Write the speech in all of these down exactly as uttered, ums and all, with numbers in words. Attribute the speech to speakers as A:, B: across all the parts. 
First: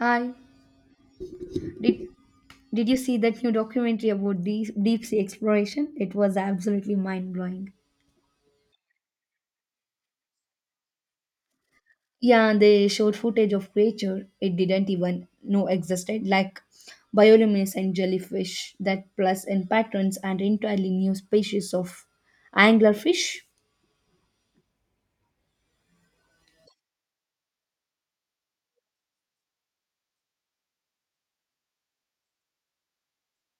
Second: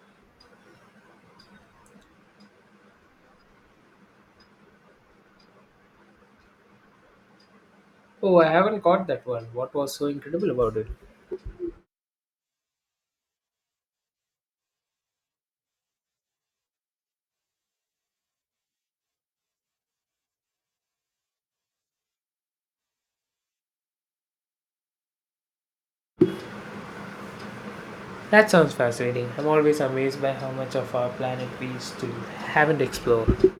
A: Hi. Did did you see that new documentary about deep, deep sea exploration? It was absolutely mind blowing.
B: Oh, I haven't caught that one. What was so incredible about it?
A: Yeah, they showed footage of creature it didn't even know existed, like bioluminescent jellyfish that plus in patterns and entirely new species of anglerfish.
B: That sounds fascinating. I'm always amazed by how much of our planet we still haven't explored.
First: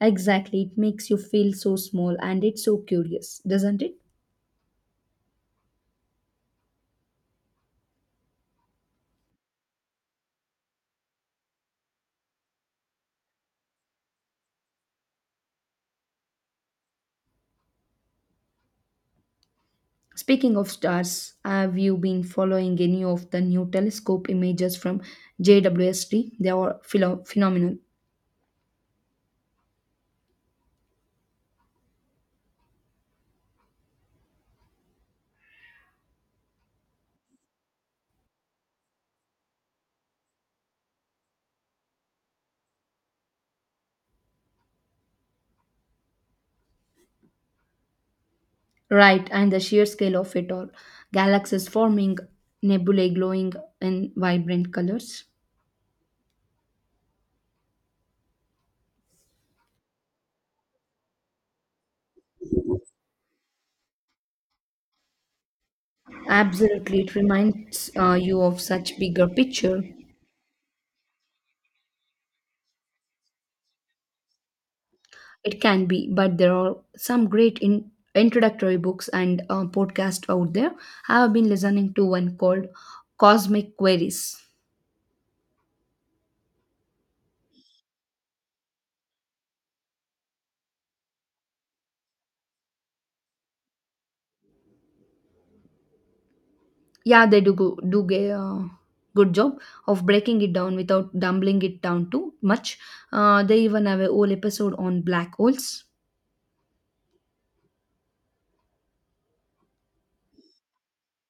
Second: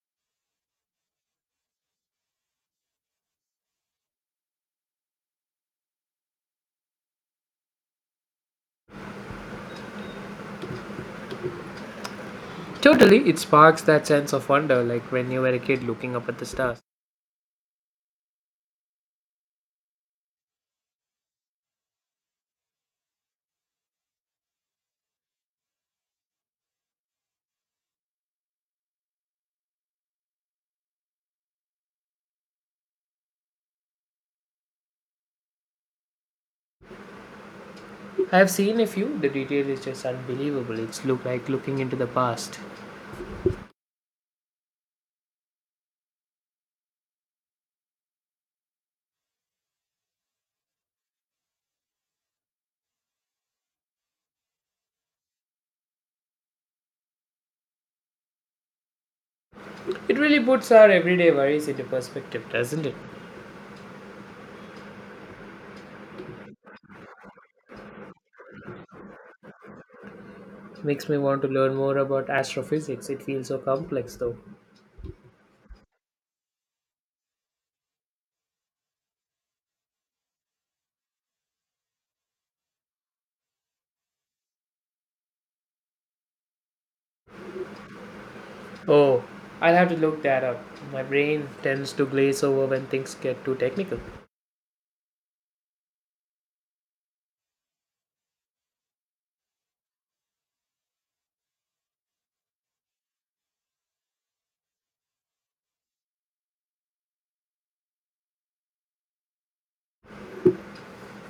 A: Exactly, it makes you feel so small and it's so curious, doesn't it?
B: Totally, it sparks that sense of wonder, like when you were a kid looking up at the stars.
A: Speaking of stars, have you been following any of the new telescope images from J W S T? They are philo- phenomenal.
B: I've seen a few, the detail is just unbelievable. It's look like looking into the past.
A: Right, and the sheer scale of it all. Galaxies forming, nebulae glowing in vibrant colors.
B: It really puts our everyday worries into perspective, doesn't it?
A: Absolutely, it reminds uh, you of such bigger picture.
B: Makes me want to learn more about astrophysics. It feels so complex though.
A: It can be, but there are some great in- introductory books and uh, podcasts out there. I have been listening to one called Cosmic Queries.
B: Oh, I'll have to look that up. My brain tends to glaze over when things get too technical.
A: Yeah, they do go, do get uh, good job of breaking it down without dumbling it down too much. Uh, they even have a whole episode on black holes.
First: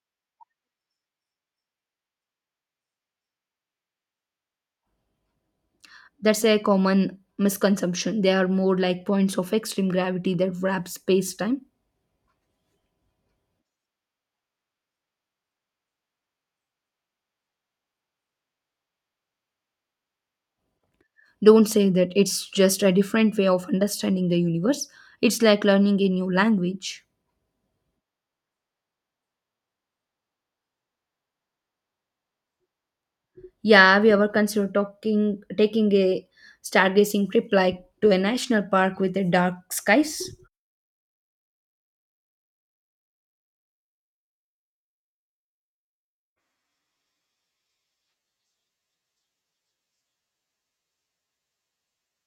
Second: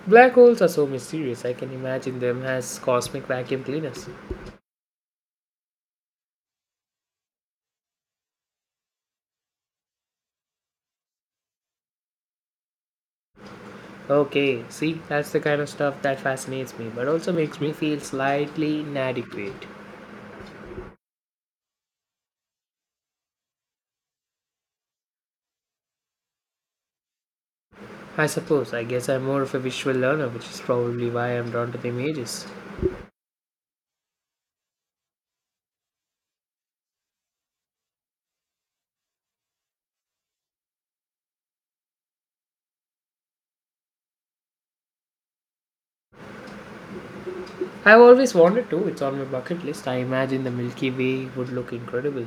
B: Black holes are so mysterious, I can imagine them as cosmic vacuum cleaners.
A: That's a common misconception. They are more like points of extreme gravity that wrap space-time.
B: Okay, see, that's the kind of stuff that fascinates me, but also makes me feel slightly inadequate.
A: Don't say that it's just a different way of understanding the universe. It's like learning a new language.
B: I suppose, I guess I'm more of a visual learner, which is probably why I'm drawn to the images.
A: Yeah, have you ever considered talking taking a stargazing trip like to a national park with the dark skies?
B: I've always wanted to, it's on my bucket list. I imagine the Milky Way would look incredible.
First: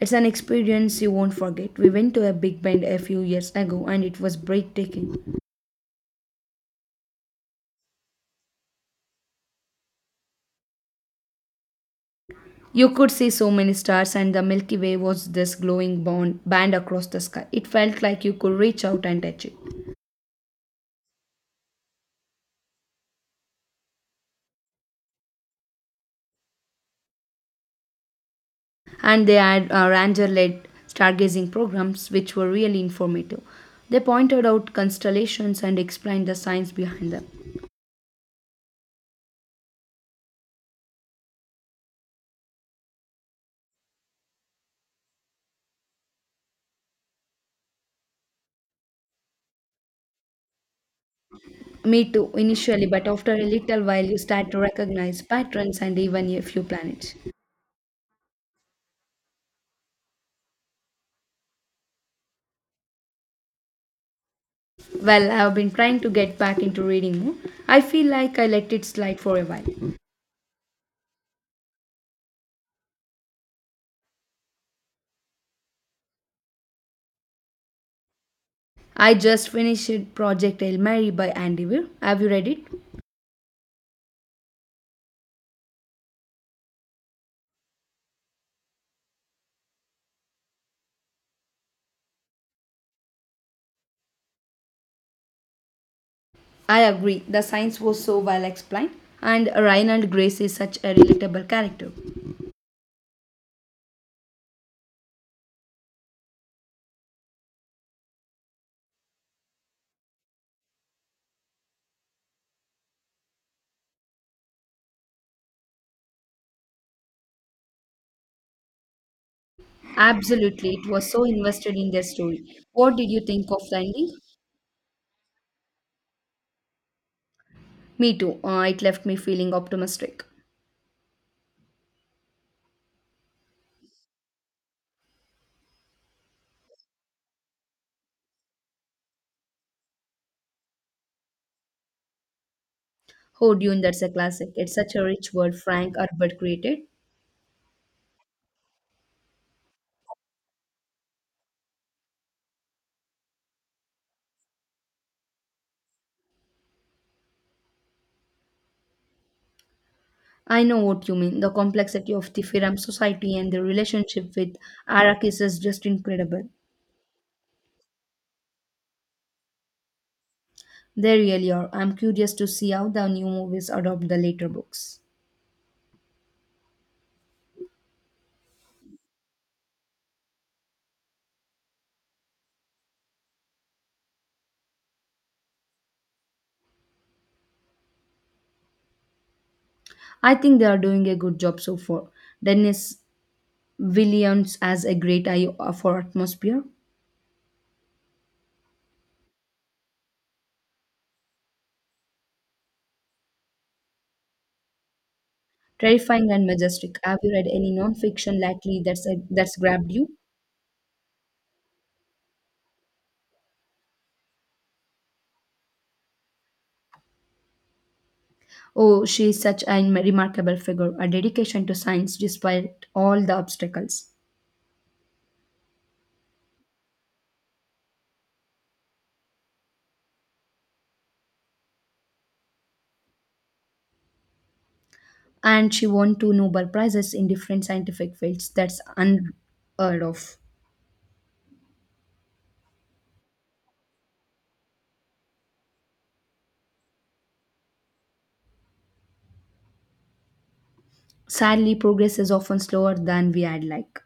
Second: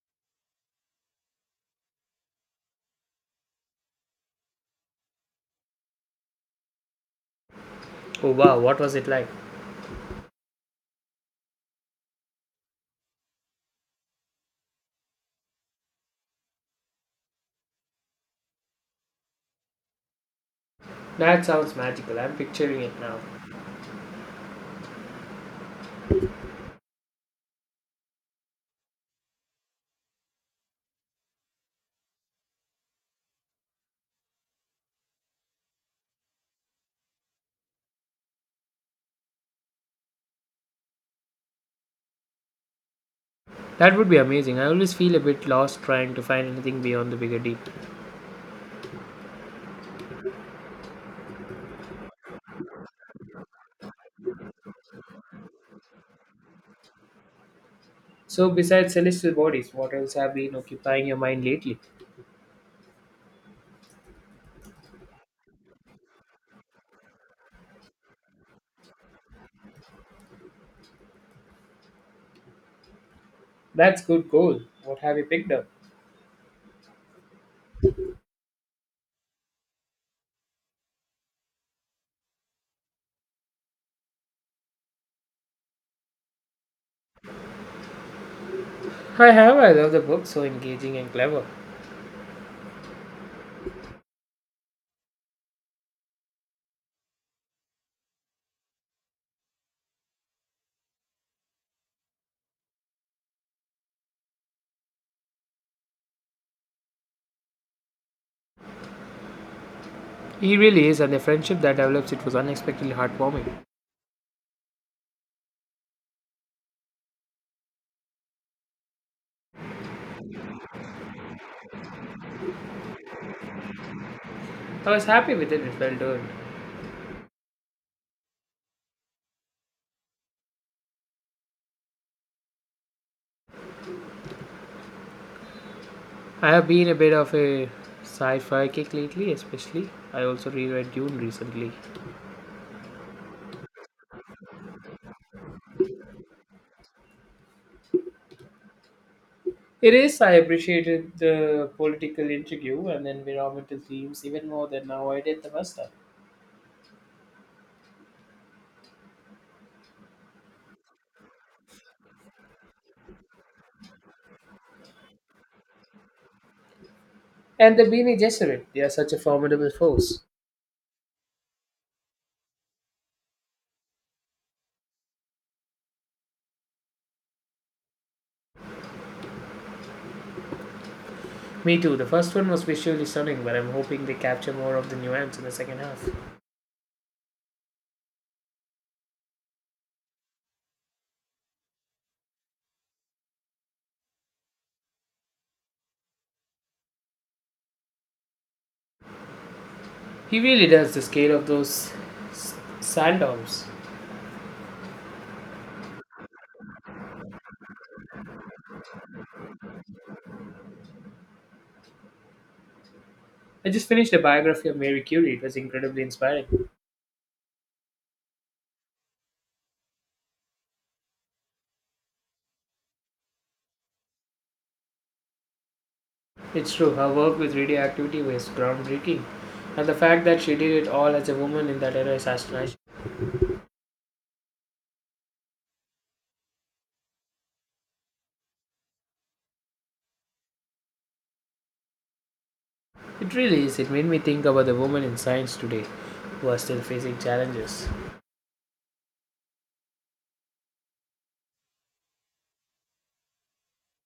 A: It's an experience you won't forget. We went to a big bend a few years ago and it was breathtaking.
B: Oh wow, what was it like?
A: You could see so many stars, and the Milky Way was this glowing bond, band across the sky. It felt like you could reach out and touch it.
B: That sounds magical, I'm picturing it now.
A: And they had uh, ranger led stargazing programs, which were really informative. They pointed out constellations and explained the science behind them.
B: That would be amazing. I always feel a bit lost trying to find anything beyond the bigger deep.
A: Me too, initially, but after a little while, you start to recognize patterns and even a few planets.
B: So, besides celestial bodies, what else have been occupying your mind lately?
A: Well, I've been trying to get back into reading more. I feel like I let it slide for a while.
B: That's good goal. What have you picked up?
A: I just finished Project Hail Mary by Andy Weir. Have you read it?
B: I have. I love the book. So engaging and clever.
A: I agree. The science was so well explained, and Reinald Grace is such a relatable character.
B: He really is, and the friendship that develops it was unexpectedly heartwarming.
A: Absolutely, it was so invested in their story. What did you think of the ending?
B: I was happy with it. It felt earned.
A: Me too. Uh, it left me feeling optimistic.
B: I have been a bit of a sci-fi kick lately, especially. I also reread Dune recently.
A: Oh, Dune, that's a classic. It's such a rich world Frank Herbert created.
B: It is. I appreciated the political intrigue and the environmental themes even more than now I did the first time.
A: I know what you mean. The complexity of the Firam society and their relationship with Arrakis is just incredible.
B: And the Beanie Gesserit, they are such a formidable force.
A: They really are. I'm curious to see how the new movies adopt the later books.
B: Me too. The first one was visually stunning, but I'm hoping they capture more of the nuance in the second half.
A: I think they are doing a good job so far. Dennis Villeneuve has a great eye for atmosphere,
B: He really does the scale of those s- sand domes.
A: terrifying and majestic. Have you read any non-fiction lately that's uh, that's grabbed you?
B: I just finished a biography of Mary Curie. It was incredibly inspiring.
A: Oh, she is such a remarkable figure, a dedication to science despite all the obstacles.
B: It's true, her work with radioactivity was groundbreaking. And the fact that she did it all as a woman in that era is astonishing.
A: And she won two Nobel Prizes in different scientific fields. That's unheard of.
B: It really is. It made me think about the women in science today who are still facing challenges.
A: Sadly, progress is often slower than we had like.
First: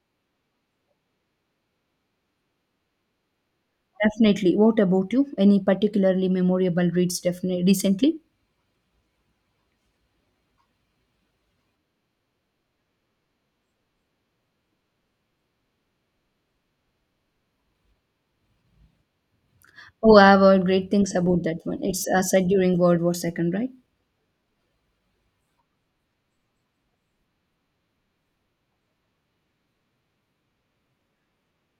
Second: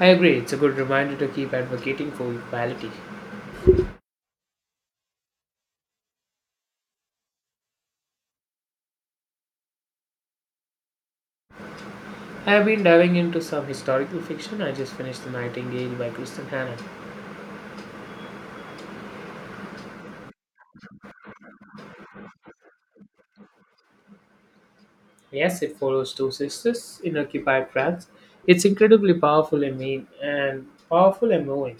B: I agree, it's a good reminder to keep advocating for equality.
A: Definitely. What about you? Any particularly memorable reads definitely recently?
B: I have been diving into some historical fiction. I just finished The Nightingale by Kristen Hanna.
A: Oh, I've heard great things about that one. It's uh, set during World War Second, right?
B: Yes, it follows two sisters in occupied France. It's incredibly powerful and mean and powerful and moving.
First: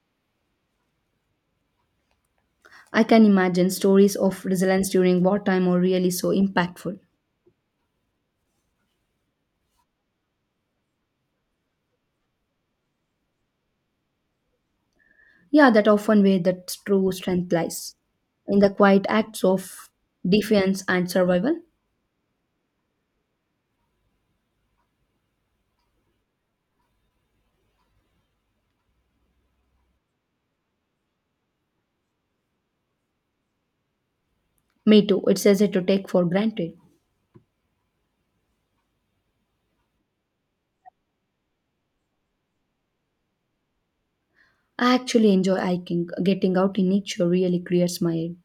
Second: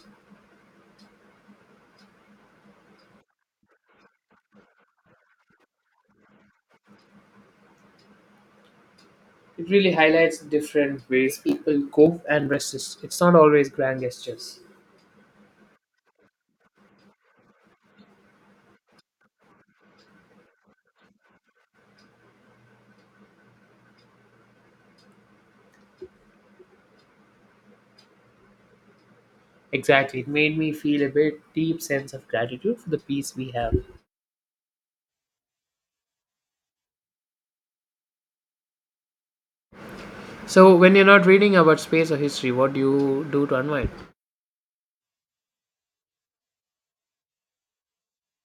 A: I can imagine stories of resilience during wartime are really so impactful.
B: It really highlights different ways people cope and resist. It's not always grand gestures.
A: Yeah, that often where the true strength lies in the quiet acts of defiance and survival.
B: Exactly. It made me feel a bit deep sense of gratitude for the peace we have.
A: Me too. It's easy to take for granted.
B: So when you're not reading about space or history, what do you do to unwind?
A: I actually enjoy hiking. Getting out in nature really clears my head.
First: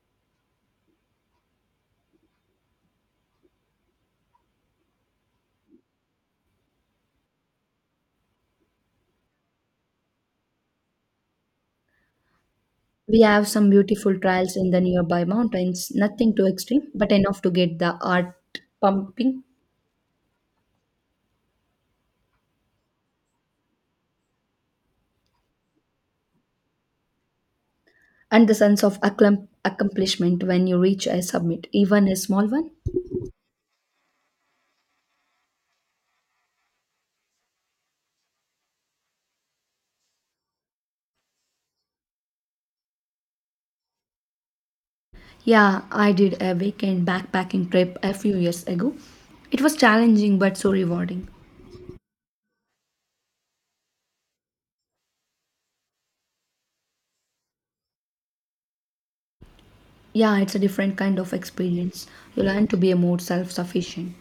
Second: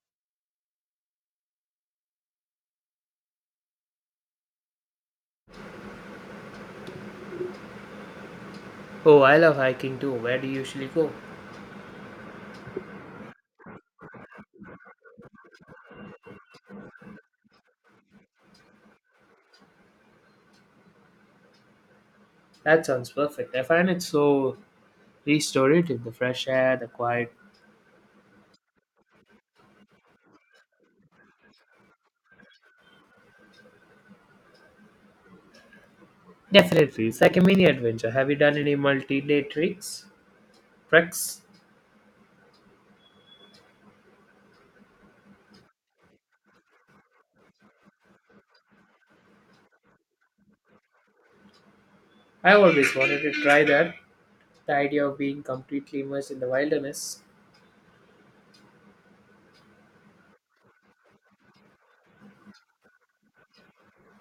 B: Oh, I love hiking too. Where do you usually go?
A: We have some beautiful trails in the nearby mountains, nothing too extreme, but enough to get the heart pumping
B: That sounds perfect. I find it so restore it in the fresh air, the quiet.
A: and the sense of acclam- accomplishment when you reach a summit, even a small one.
B: Definitely, it's like a mini adventure. Have you done any multi-day tricks? Treks?
A: Yeah, I did a weekend backpacking trip a few years ago. It was challenging but so rewarding.
B: I always wanted to try that. The idea of being completely immersed in the wilderness.
A: Yeah, it's a different kind of experience. You learn to be more self sufficient.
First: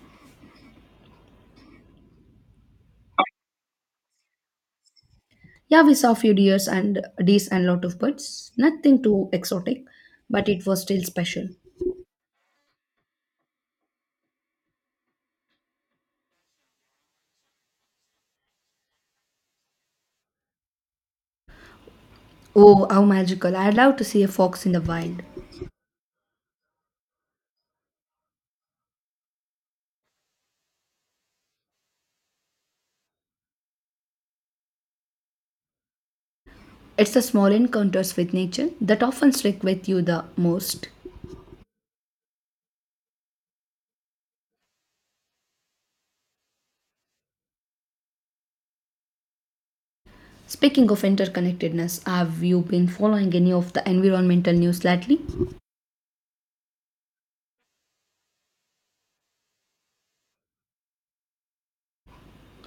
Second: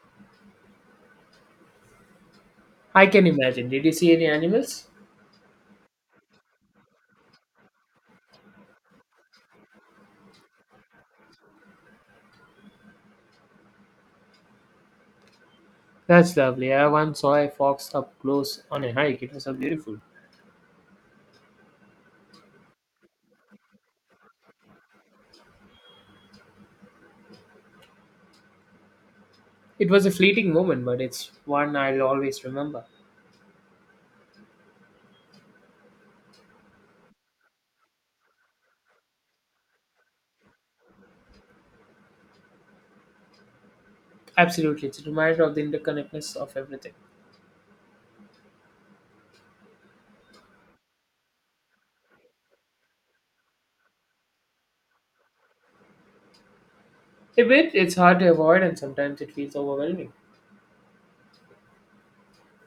B: I can imagine. Did you see any animals?
A: Yeah, we saw few deers and deers and lot of birds. Nothing too exotic, but it was still special.
B: That's lovely. I once saw a fox up close on a hike. It was so beautiful.
A: Oh, how magical! I'd love to see a fox in the wild.
B: It was a fleeting moment, but it's one I'll always remember.
A: It's the small encounters with nature that often stick with you the most.
B: Absolutely, it's a reminder of the interconnectedness of everything.
A: Speaking of interconnectedness, have you been following any of the environmental news lately?
B: A bit, it's hard to avoid, and sometimes it feels overwhelming.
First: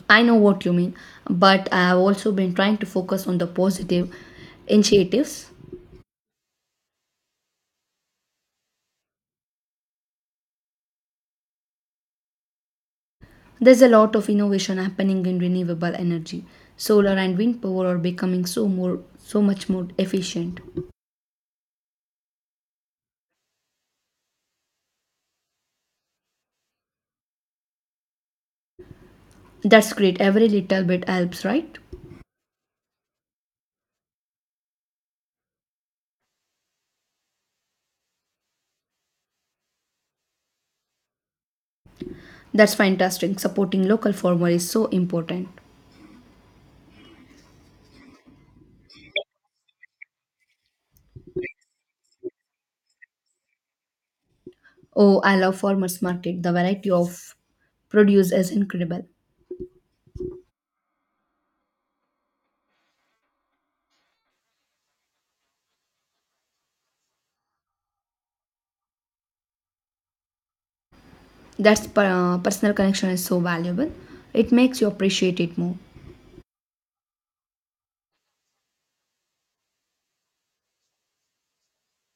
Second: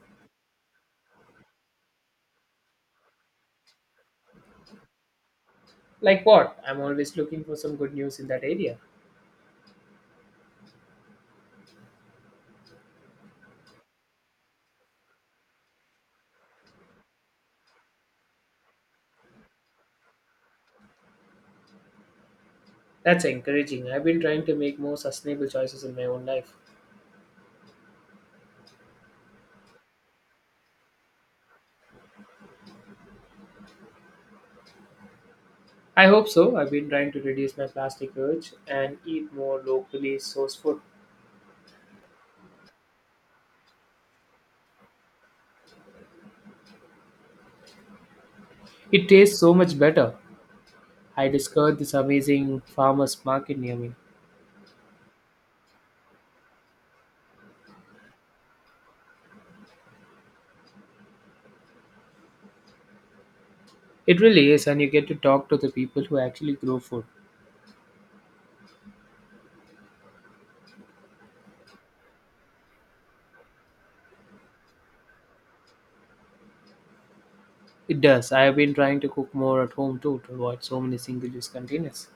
A: I know what you mean, but I have also been trying to focus on the positive initiatives.
B: Like what? I'm always looking for some good news in that area.
A: There's a lot of innovation happening in renewable energy. Solar and wind power are becoming so more so much more efficient.
B: That's encouraging. I've been trying to make more sustainable choices in my own life.
A: That's great. Every little bit helps, right?
B: I hope so. I've been trying to reduce my plastic urge and eat more locally sourced food.
A: That's fantastic. Supporting local farmer is so important.
B: It tastes so much better. I discovered this amazing farmers market near me.
A: Oh, I love farmers market. The variety of produce is incredible.
B: It really is, and you get to talk to the people who actually grow food.
A: That's per- uh, personal connection is so valuable. It makes you appreciate it more.
B: It does. I have been trying to cook more at home too to avoid so many single use containers.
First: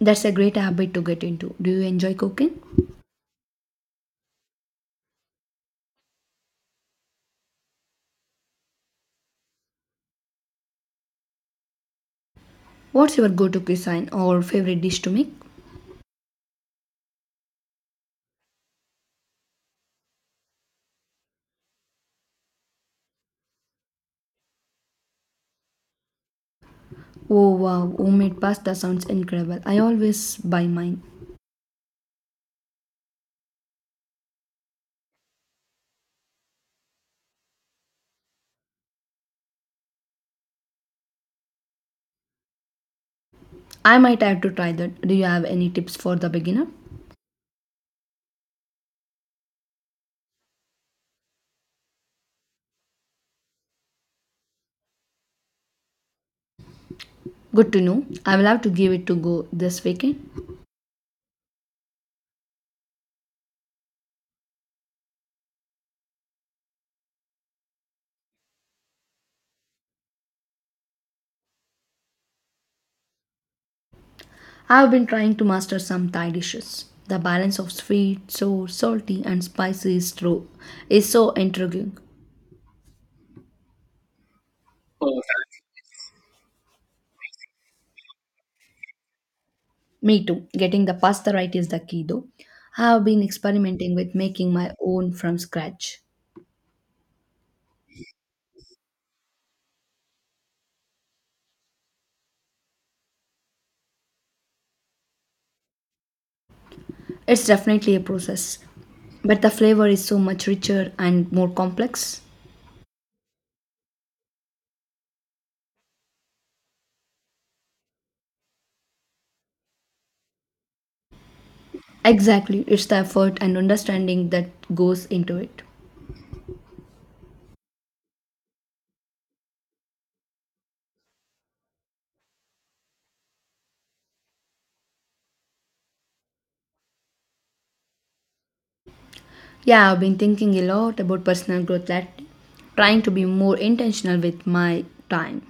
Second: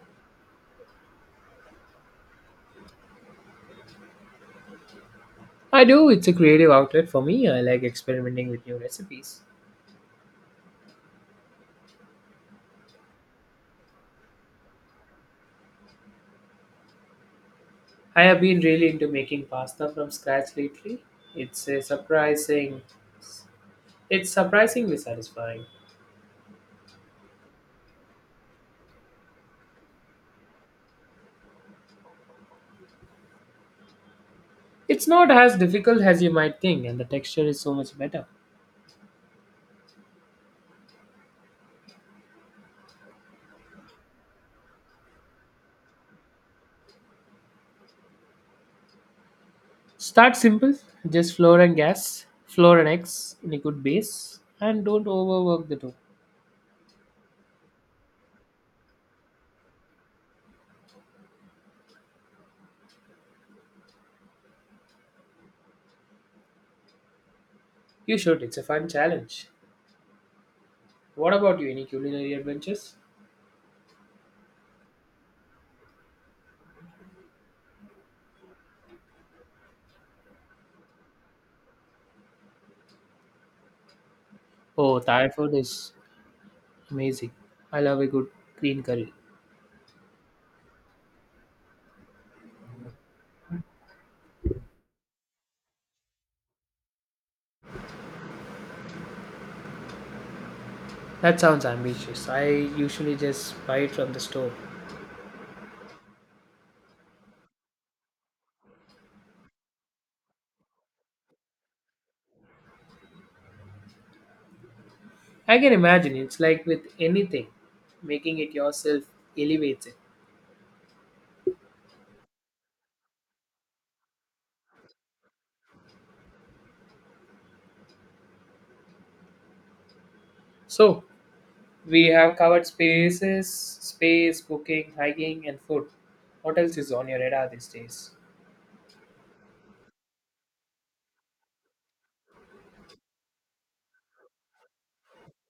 A: That's a great habit to get into. Do you enjoy cooking?
B: I do. It's a creative outlet for me. I like experimenting with new recipes.
A: What's your go-to cuisine or favorite dish to make?
B: I have been really into making pasta from scratch lately. It's a surprising, it's surprisingly satisfying.
A: Oh wow, homemade pasta sounds incredible. I always buy mine.
B: It's not as difficult as you might think, and the texture is so much better.
A: I might have to try that. Do you have any tips for the beginner?
B: Start simple, just flour and gas, flour and eggs in a good base, and don't overwork the dough.
A: Good to know. I will have to give it to go this weekend.
B: You should. It's a fun challenge. What about you? Any culinary adventures?
A: I have been trying to master some Thai dishes. The balance of sweet, sour, salty, and spicy is, true, is so intriguing.
B: Oh, Thai food is amazing. I love a good green curry.
A: Me too. Getting the pasta right is the key though. I have been experimenting with making my own from scratch.
B: That sounds ambitious. I usually just buy it from the store.
A: It's definitely a process, but the flavor is so much richer and more complex.
B: I can imagine it's like with anything, making it yourself elevates it.
A: Exactly, it's the effort and understanding that goes into it.
B: So, we have covered spaces, space, cooking, hiking, and food. What else is on your radar these days?
A: Yeah, I've been thinking a lot about personal growth lately, trying to be more intentional with my time.